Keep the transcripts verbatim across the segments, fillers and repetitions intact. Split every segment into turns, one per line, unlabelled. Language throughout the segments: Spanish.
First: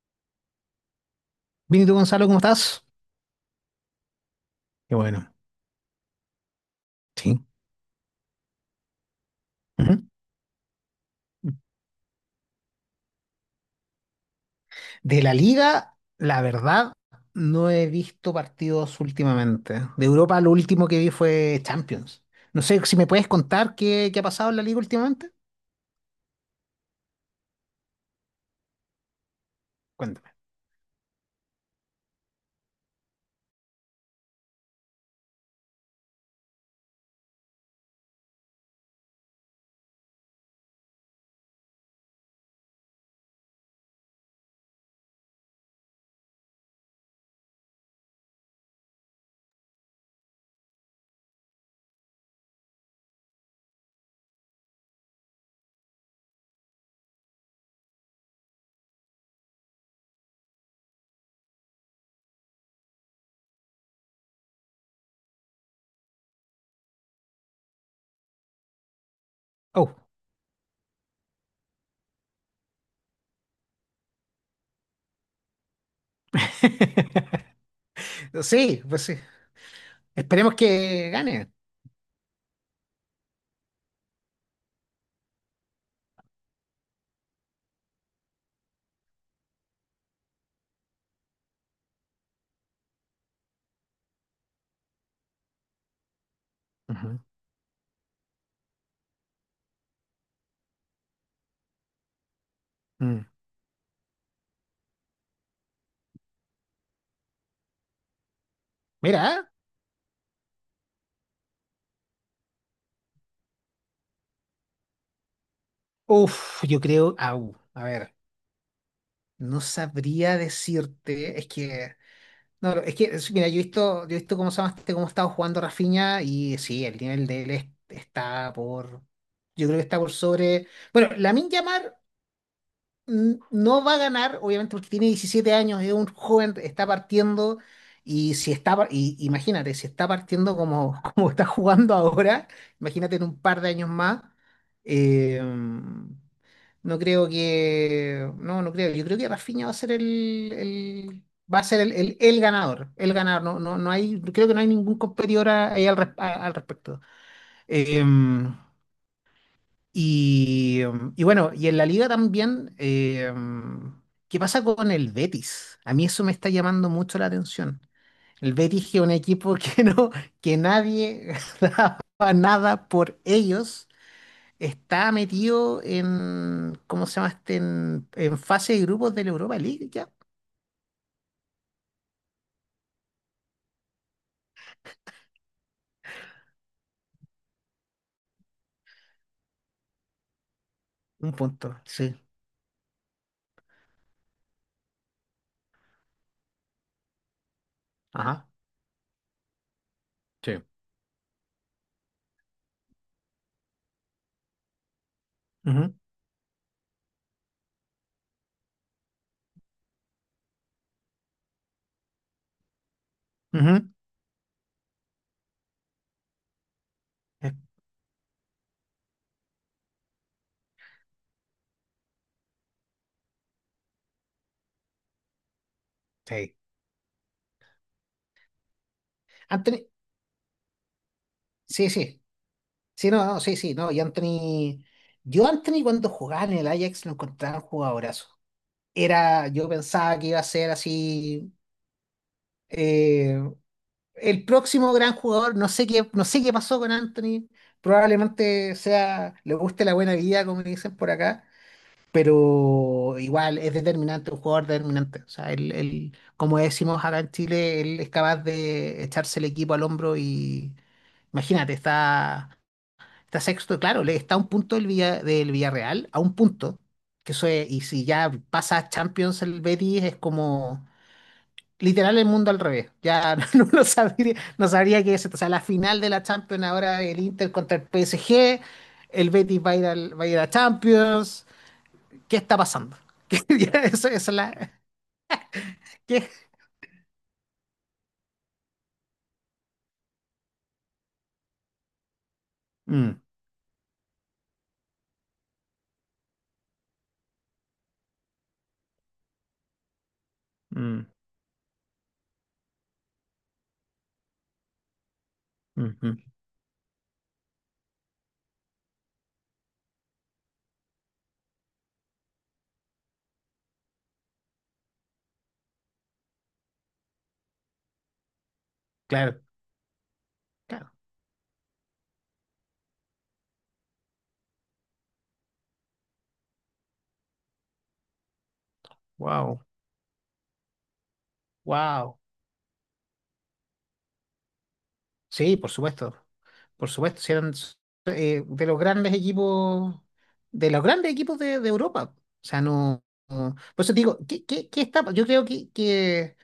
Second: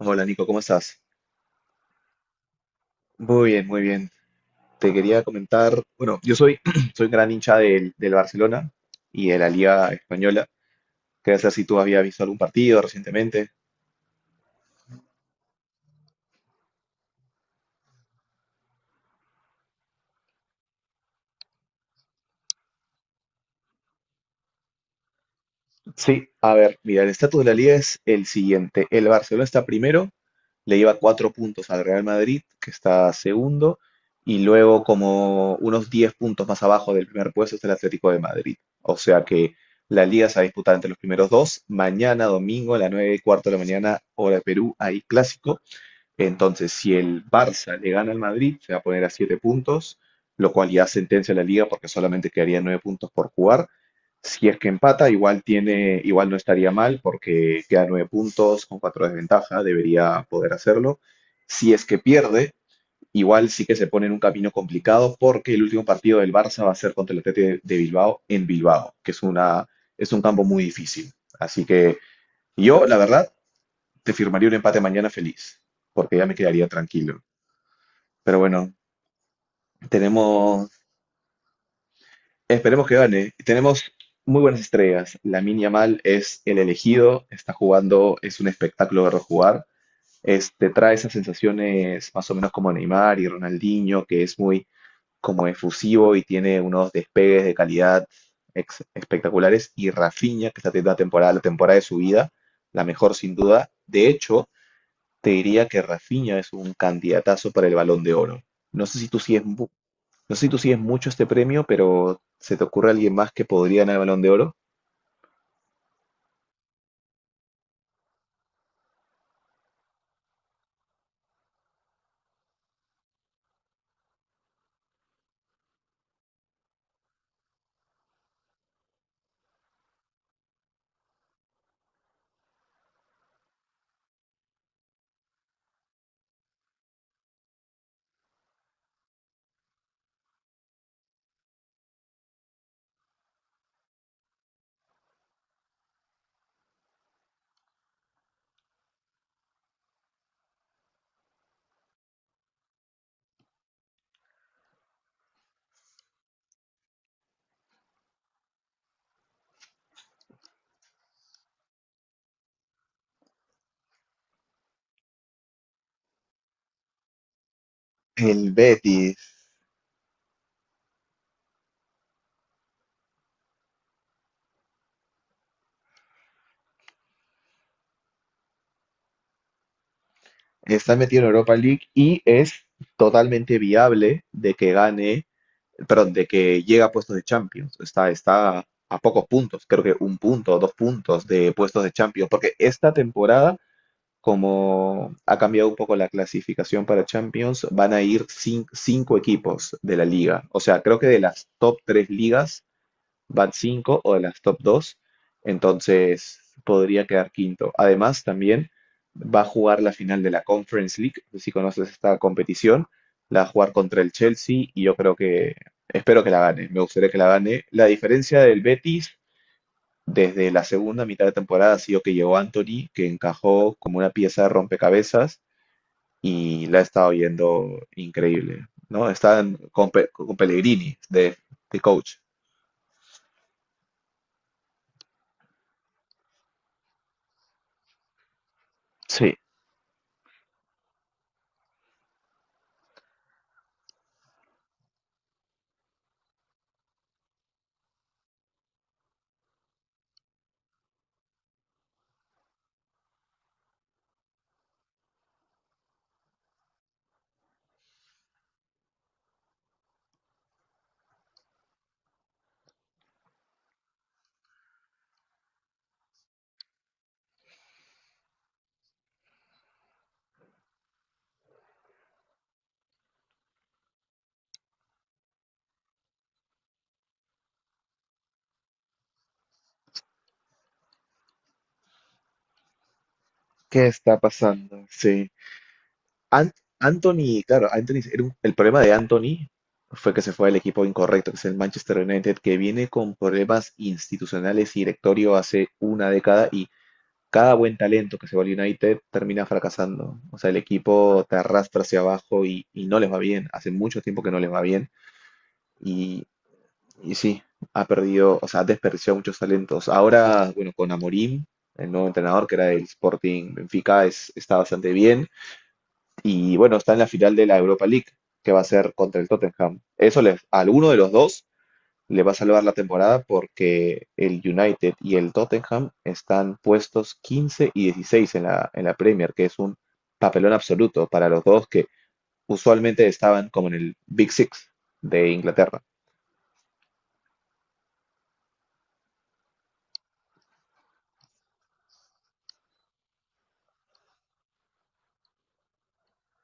Hola Nico, ¿cómo estás?
Benito Gonzalo, ¿cómo estás?
Muy bien, muy bien. Te
Qué
quería
bueno,
comentar, bueno, yo soy, soy un gran
sí.
hincha del, del Barcelona y de la Liga
Ujú.
Española. Quería saber si tú habías visto algún partido recientemente.
De la Liga, la verdad, no he visto partidos últimamente. De Europa, lo último que vi fue Champions. No sé si me puedes contar qué, qué ha pasado en la Liga últimamente.
Sí, a ver, mira, el estatus de la liga es el siguiente. El Barcelona está primero,
Cuéntame.
le lleva cuatro puntos al Real Madrid, que está segundo, y luego como unos diez puntos más abajo del primer puesto está el Atlético de Madrid. O sea que la liga se va a disputar entre los primeros dos. Mañana, domingo, a las nueve y cuarto de la mañana, hora de Perú, hay clásico. Entonces, si el Barça le gana al Madrid, se va a poner a siete puntos, lo cual ya sentencia la liga porque solamente quedarían nueve puntos por jugar. Si es que empata, igual tiene, igual no estaría mal porque queda nueve puntos con cuatro de ventaja, debería poder hacerlo. Si es que pierde, igual sí que se pone en un camino complicado porque el último partido del Barça va a ser contra el Athletic de- de Bilbao en Bilbao, que es una,
Oh.
es un campo muy difícil. Así que yo, la verdad, te firmaría un empate mañana feliz, porque ya me quedaría tranquilo. Pero bueno,
Sí, pues sí. Esperemos
tenemos,
que gane.
esperemos que gane. Tenemos muy buenas estrellas. Lamine Yamal es el elegido, está jugando, es un espectáculo verlo jugar. Este, trae esas sensaciones más o menos como Neymar y Ronaldinho, que es muy como efusivo y tiene unos
Ujú.
despegues de calidad ex- espectaculares. Y Rafinha, que está teniendo la temporada, la temporada de su vida, la mejor
Mm.
sin duda. De hecho, te diría que Rafinha es un candidatazo para el Balón de Oro. No sé si tú
Mira, ¿eh?
sigues, mu- no sé si tú sigues mucho este premio, pero ¿se te ocurre alguien más que podría ganar el Balón de Oro?
Uf, yo creo, au, a ver, no sabría decirte, es que no, pero es que, es- mira, yo he visto, yo he visto cómo se llama este, cómo ha estado jugando Rafinha y sí, el nivel de él es- está por, yo creo que está por sobre, bueno, Lamine Yamal. Mm, no va a ganar, obviamente porque tiene diecisiete años, es un joven, está partiendo y si está, par- y, imagínate, si está partiendo como, como está jugando ahora, imagínate en un par de años más, eh, no creo que. No, no creo. Yo creo que Rafinha va a ser el, el- va a ser el, el, el ganador. El ganador. No, no, no hay, creo que no hay ningún competidor a- ahí al, res- a- al respecto. Eh, y, em, y bueno, y en la liga también, eh, ¿qué pasa con el Betis? A mí eso me está llamando mucho la atención.
El
El Betis, que es un
Betis
equipo que no, que nadie daba nada por ellos, está metido en, ¿cómo se llama este? En, en fase de grupos de la Europa League, ya.
está metido en Europa League y es totalmente viable de que gane, perdón, de que llegue a puestos de Champions. Está, está a pocos puntos, creo que un punto o dos puntos
Un
de
punto,
puestos de
sí.
Champions, porque esta temporada como ha cambiado un poco la clasificación para Champions, van a ir
Ajá.
cin- cinco equipos de la liga. O
Sí.
sea, creo que de las top tres ligas van cinco o de las top dos,
Ujú,
entonces podría quedar quinto. Además, también va a jugar la final de la Conference League, si conoces esta competición, la va a jugar
ujú.
contra el Chelsea y yo creo que, espero que la gane, me gustaría que la
Eh,
gane. La diferencia del Betis desde la segunda mitad de temporada ha sido que llegó Anthony, que encajó como una pieza de rompecabezas
Sí.
y la ha estado yendo increíble, ¿no? Están
Anthony,
con, Pe- con Pellegrini de, de
sí,
coach.
sí. Sí, no, no, sí, sí, no. Y Anthony, yo Anthony cuando jugaba en el Ajax lo encontraba un jugadorazo.
Sí.
Era, yo pensaba que iba a ser así, eh, el próximo gran jugador. No sé qué, no sé qué pasó con Anthony. Probablemente sea, le guste la buena vida, como dicen por acá, pero igual es determinante, un jugador determinante. O sea, él, él, como decimos acá en Chile, él es capaz de echarse el equipo al hombro y imagínate, está, está sexto, claro, le está a un punto del, Villa- del Villarreal, a un punto, que eso es, y si ya pasa a Champions el Betis es como literal el mundo al revés. Ya no, lo sabría, no sabría qué es esto. O sea, la final de la Champions ahora el Inter contra el P S G, el Betis va a ir, al- va a ir a Champions. ¿Qué está pasando? ¿Qué, ya,
¿Qué
eso,
está
esa es la,
pasando? Sí.
qué?
An- Anthony, claro, Anthony, era un- el problema de Anthony fue que se fue al equipo incorrecto, que es el Manchester United, que viene con
Mm,
problemas institucionales y directorio hace una década. Cada buen talento que se va al United termina fracasando. O sea, el
mm,
equipo te arrastra hacia abajo y, y no les va bien. Hace mucho tiempo que no les va bien.
ujú.
Y, y sí, ha perdido, o sea, ha desperdiciado muchos talentos. Ahora, bueno, con Amorim, el nuevo entrenador que era del Sporting Benfica, es, está bastante bien. Y bueno, está en la final de la Europa League, que va a ser contra el
Claro,
Tottenham. Eso les, a alguno
claro.
de los dos le va a salvar la temporada porque el United y el Tottenham están puestos quince y dieciséis en la, en la Premier, que es
Wow,
un papelón absoluto para los dos que
wow.
usualmente estaban como en el Big Six de
Sí, por
Inglaterra.
supuesto. Por supuesto, si eran, eh, de los grandes equipos, de los grandes equipos de, de Europa. O sea, no, no- por eso te digo, ¿qué, qué- qué está? Yo creo que, que-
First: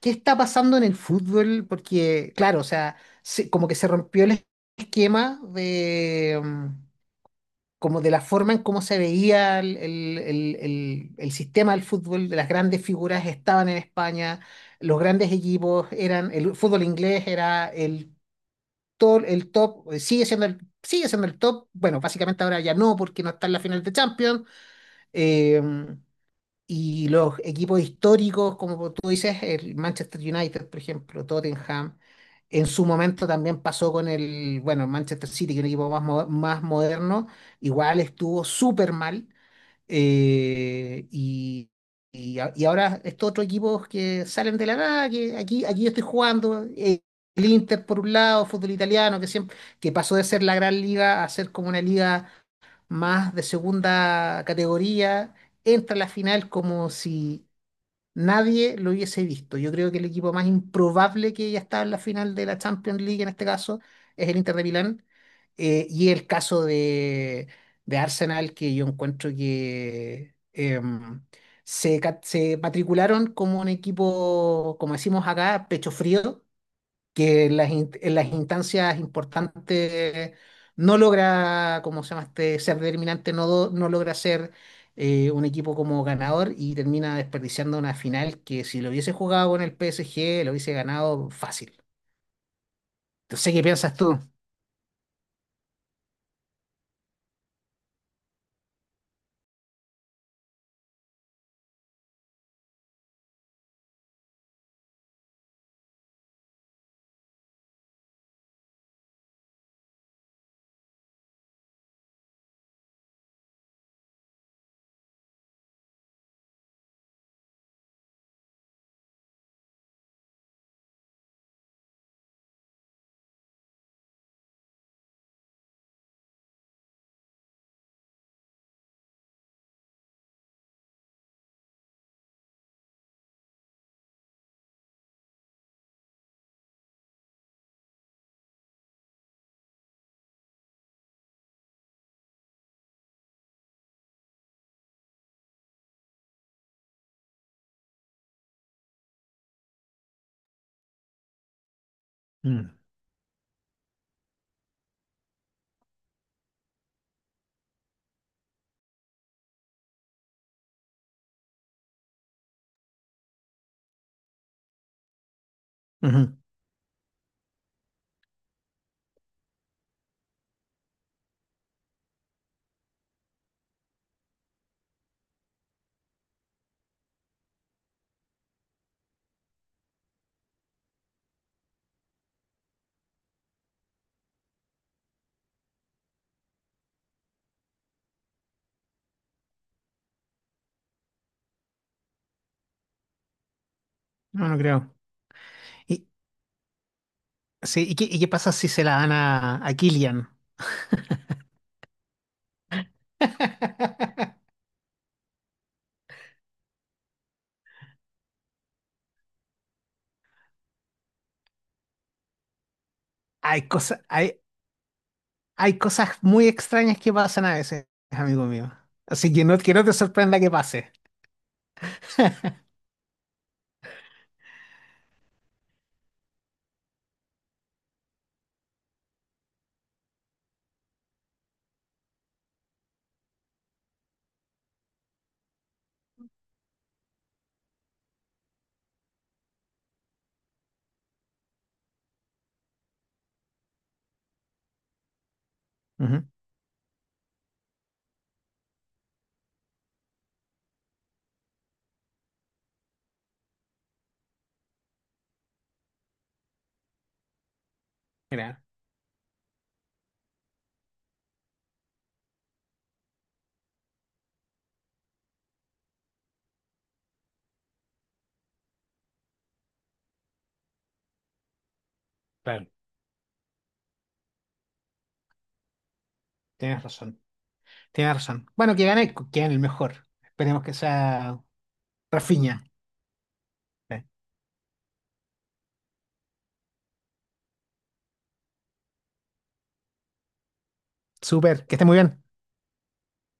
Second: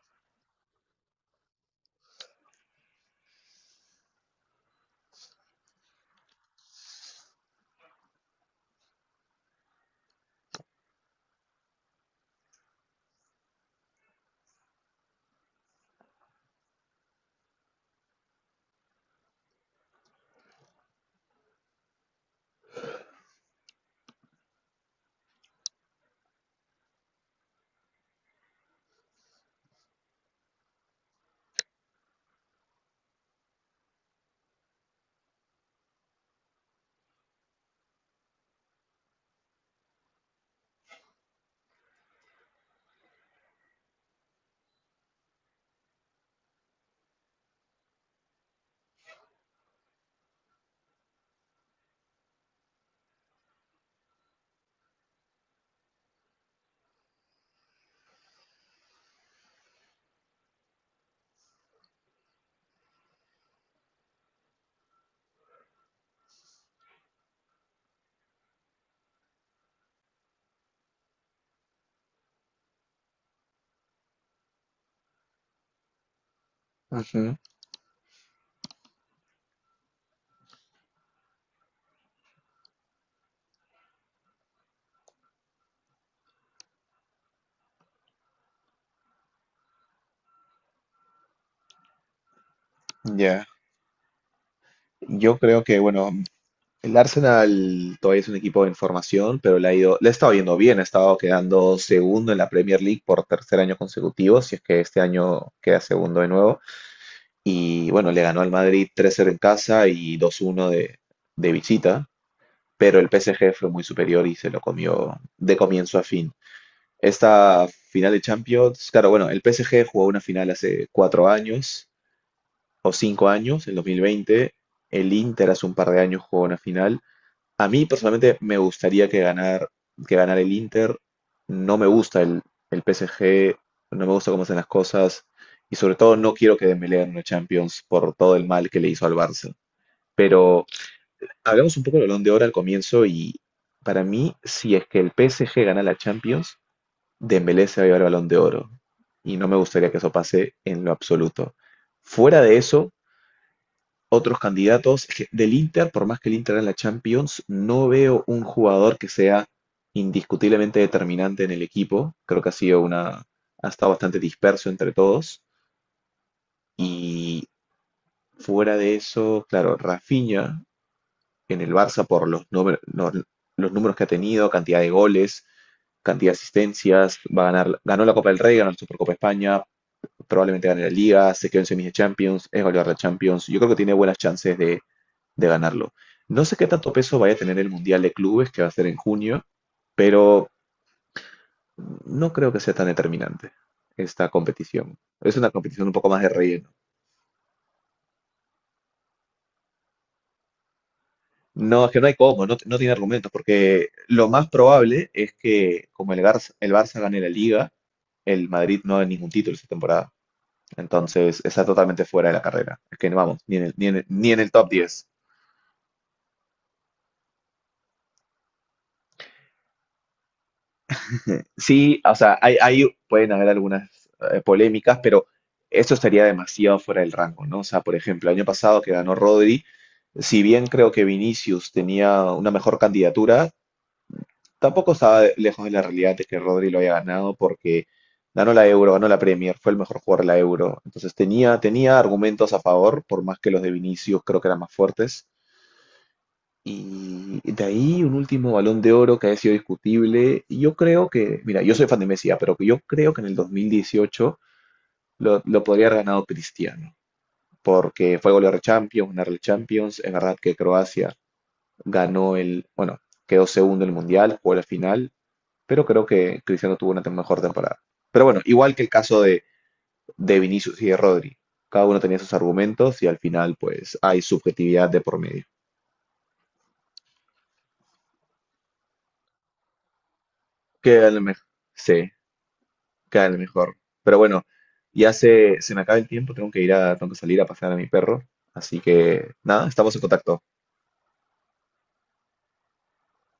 ¿qué está pasando en el fútbol? Porque, claro, o sea, se- como que se rompió el esquema de, mm, como de la forma en cómo se veía el, el- el- el- el sistema del fútbol. De las grandes figuras estaban en España, los grandes equipos eran, el fútbol inglés era el, to- el top, eh, sigue siendo el, sigue siendo el top, bueno, básicamente ahora ya no porque no está en la final de Champions. eh, y los equipos históricos, como tú dices, el Manchester United, por ejemplo, Tottenham, en su momento también pasó con el, bueno, el Manchester City, que es un equipo más, mo- más moderno, igual estuvo súper mal. eh, y, y, a- y ahora estos otros equipos que salen de la nada, que aquí, aquí yo estoy jugando, eh, el Inter por un lado, fútbol italiano, que siempre, que pasó de ser la gran liga a ser como una liga más de segunda categoría, entra a la final como si nadie lo hubiese visto. Yo creo que el equipo más improbable que ya está en la final de la Champions League en este caso es el Inter de Milán. Eh, y el caso de, de, Arsenal, que yo encuentro que em, se, ca- se matricularon como un equipo, como decimos acá, pecho frío,
Ujú.
que en las, in- en las instancias importantes no logra, como se llama este, ser determinante. No, do- no logra ser, eh, un equipo como ganador y termina desperdiciando una final que si lo hubiese jugado con el P S G lo hubiese ganado fácil.
Ya,
Entonces, ¿qué piensas tú?
yo creo que, bueno, el Arsenal todavía es un equipo en formación, pero le ha ido, le ha estado yendo bien, ha estado quedando segundo en la Premier League por tercer año consecutivo, si es que este año queda segundo de nuevo. Y bueno, le ganó al Madrid tres cero en casa y dos uno de, de visita, pero el P S G fue muy superior y se lo comió de comienzo a fin. Esta final de Champions, claro, bueno, el P S G jugó una final hace cuatro años o cinco años, en dos mil veinte. El Inter hace un par de años jugó una final. A mí personalmente me gustaría que ganar, que ganara el Inter. No me gusta el, el P S G, no me gusta cómo hacen las cosas y sobre todo no quiero que Dembélé gane una Champions por todo el mal que le hizo al Barça. Pero hablamos un poco del Balón de Oro al comienzo y para mí si es que el P S G gana la Champions, Dembélé se va a llevar el Balón de Oro y no me gustaría que eso pase en lo absoluto. Fuera de
Mm,
eso, otros candidatos del Inter, por más que el Inter en la Champions, no veo un jugador que sea indiscutiblemente determinante en el equipo. Creo que ha sido una, ha estado bastante disperso entre todos.
ujú.
Y fuera de eso, claro, Rafinha en el Barça por los, númer- no- los números que ha tenido, cantidad de goles, cantidad de asistencias, va a ganar, ganó la Copa del Rey, ganó la Supercopa de España, probablemente gane la Liga, se quedó en semis de Champions, es goleador de Champions. Yo creo que tiene buenas chances de, de ganarlo. No sé qué tanto peso vaya a tener el Mundial de Clubes que va a ser en junio, pero no creo que sea tan determinante esta
No, no creo.
competición. Es una competición un
Y,
poco más de relleno.
sí, ¿y qué, y qué pasa si se la dan a, a Kylian?
No, es que no hay cómo, no, no tiene argumentos, porque lo más probable es que como el Barça, el Barça gane la Liga, el Madrid no gane ningún título esta temporada. Entonces está totalmente fuera de la carrera. Es que no vamos, ni
Hay
en el, ni en
cosas,
el- ni en
hay,
el top diez.
hay cosas muy extrañas que pasan a veces, amigo mío. Así que no, que no te sorprenda que pase.
Sí, o sea, hay, hay- pueden haber algunas eh, polémicas, pero esto estaría demasiado fuera del rango, ¿no? O sea, por ejemplo, el año pasado que ganó Rodri, si bien creo que Vinicius tenía una mejor candidatura, tampoco estaba de- lejos de la realidad de que Rodri lo haya ganado porque ganó la Euro, ganó la Premier, fue el mejor jugador de la Euro. Entonces tenía, tenía argumentos a favor, por más que los de Vinicius creo que eran más fuertes.
Ujú.
Y de ahí un último Balón de Oro que ha sido discutible. Y yo creo que, mira, yo soy fan de Messi, ya, pero que yo creo que en el dos mil dieciocho lo, lo podría haber ganado Cristiano, porque fue goleador de
Mira,
Champions, ganar el Champions. En verdad que Croacia ganó el, bueno, quedó segundo en el Mundial, jugó la final, pero creo que Cristiano tuvo una tem- mejor temporada. Pero bueno, igual que el caso de, de Vinicius y de Rodri, cada uno tenía sus
claro,
argumentos y al final pues hay subjetividad de por medio.
tienes razón. Tienes razón. Bueno, que gane, que gane el mejor. Esperemos que
Que a lo
sea
mejor, sí.
Rafinha.
Claro, mejor.
Eh,
Pero bueno, ya se, se me acaba el tiempo, tengo que ir a, tengo que salir a pasear a mi perro. Así que nada, estamos en contacto.
Súper, que esté muy bien.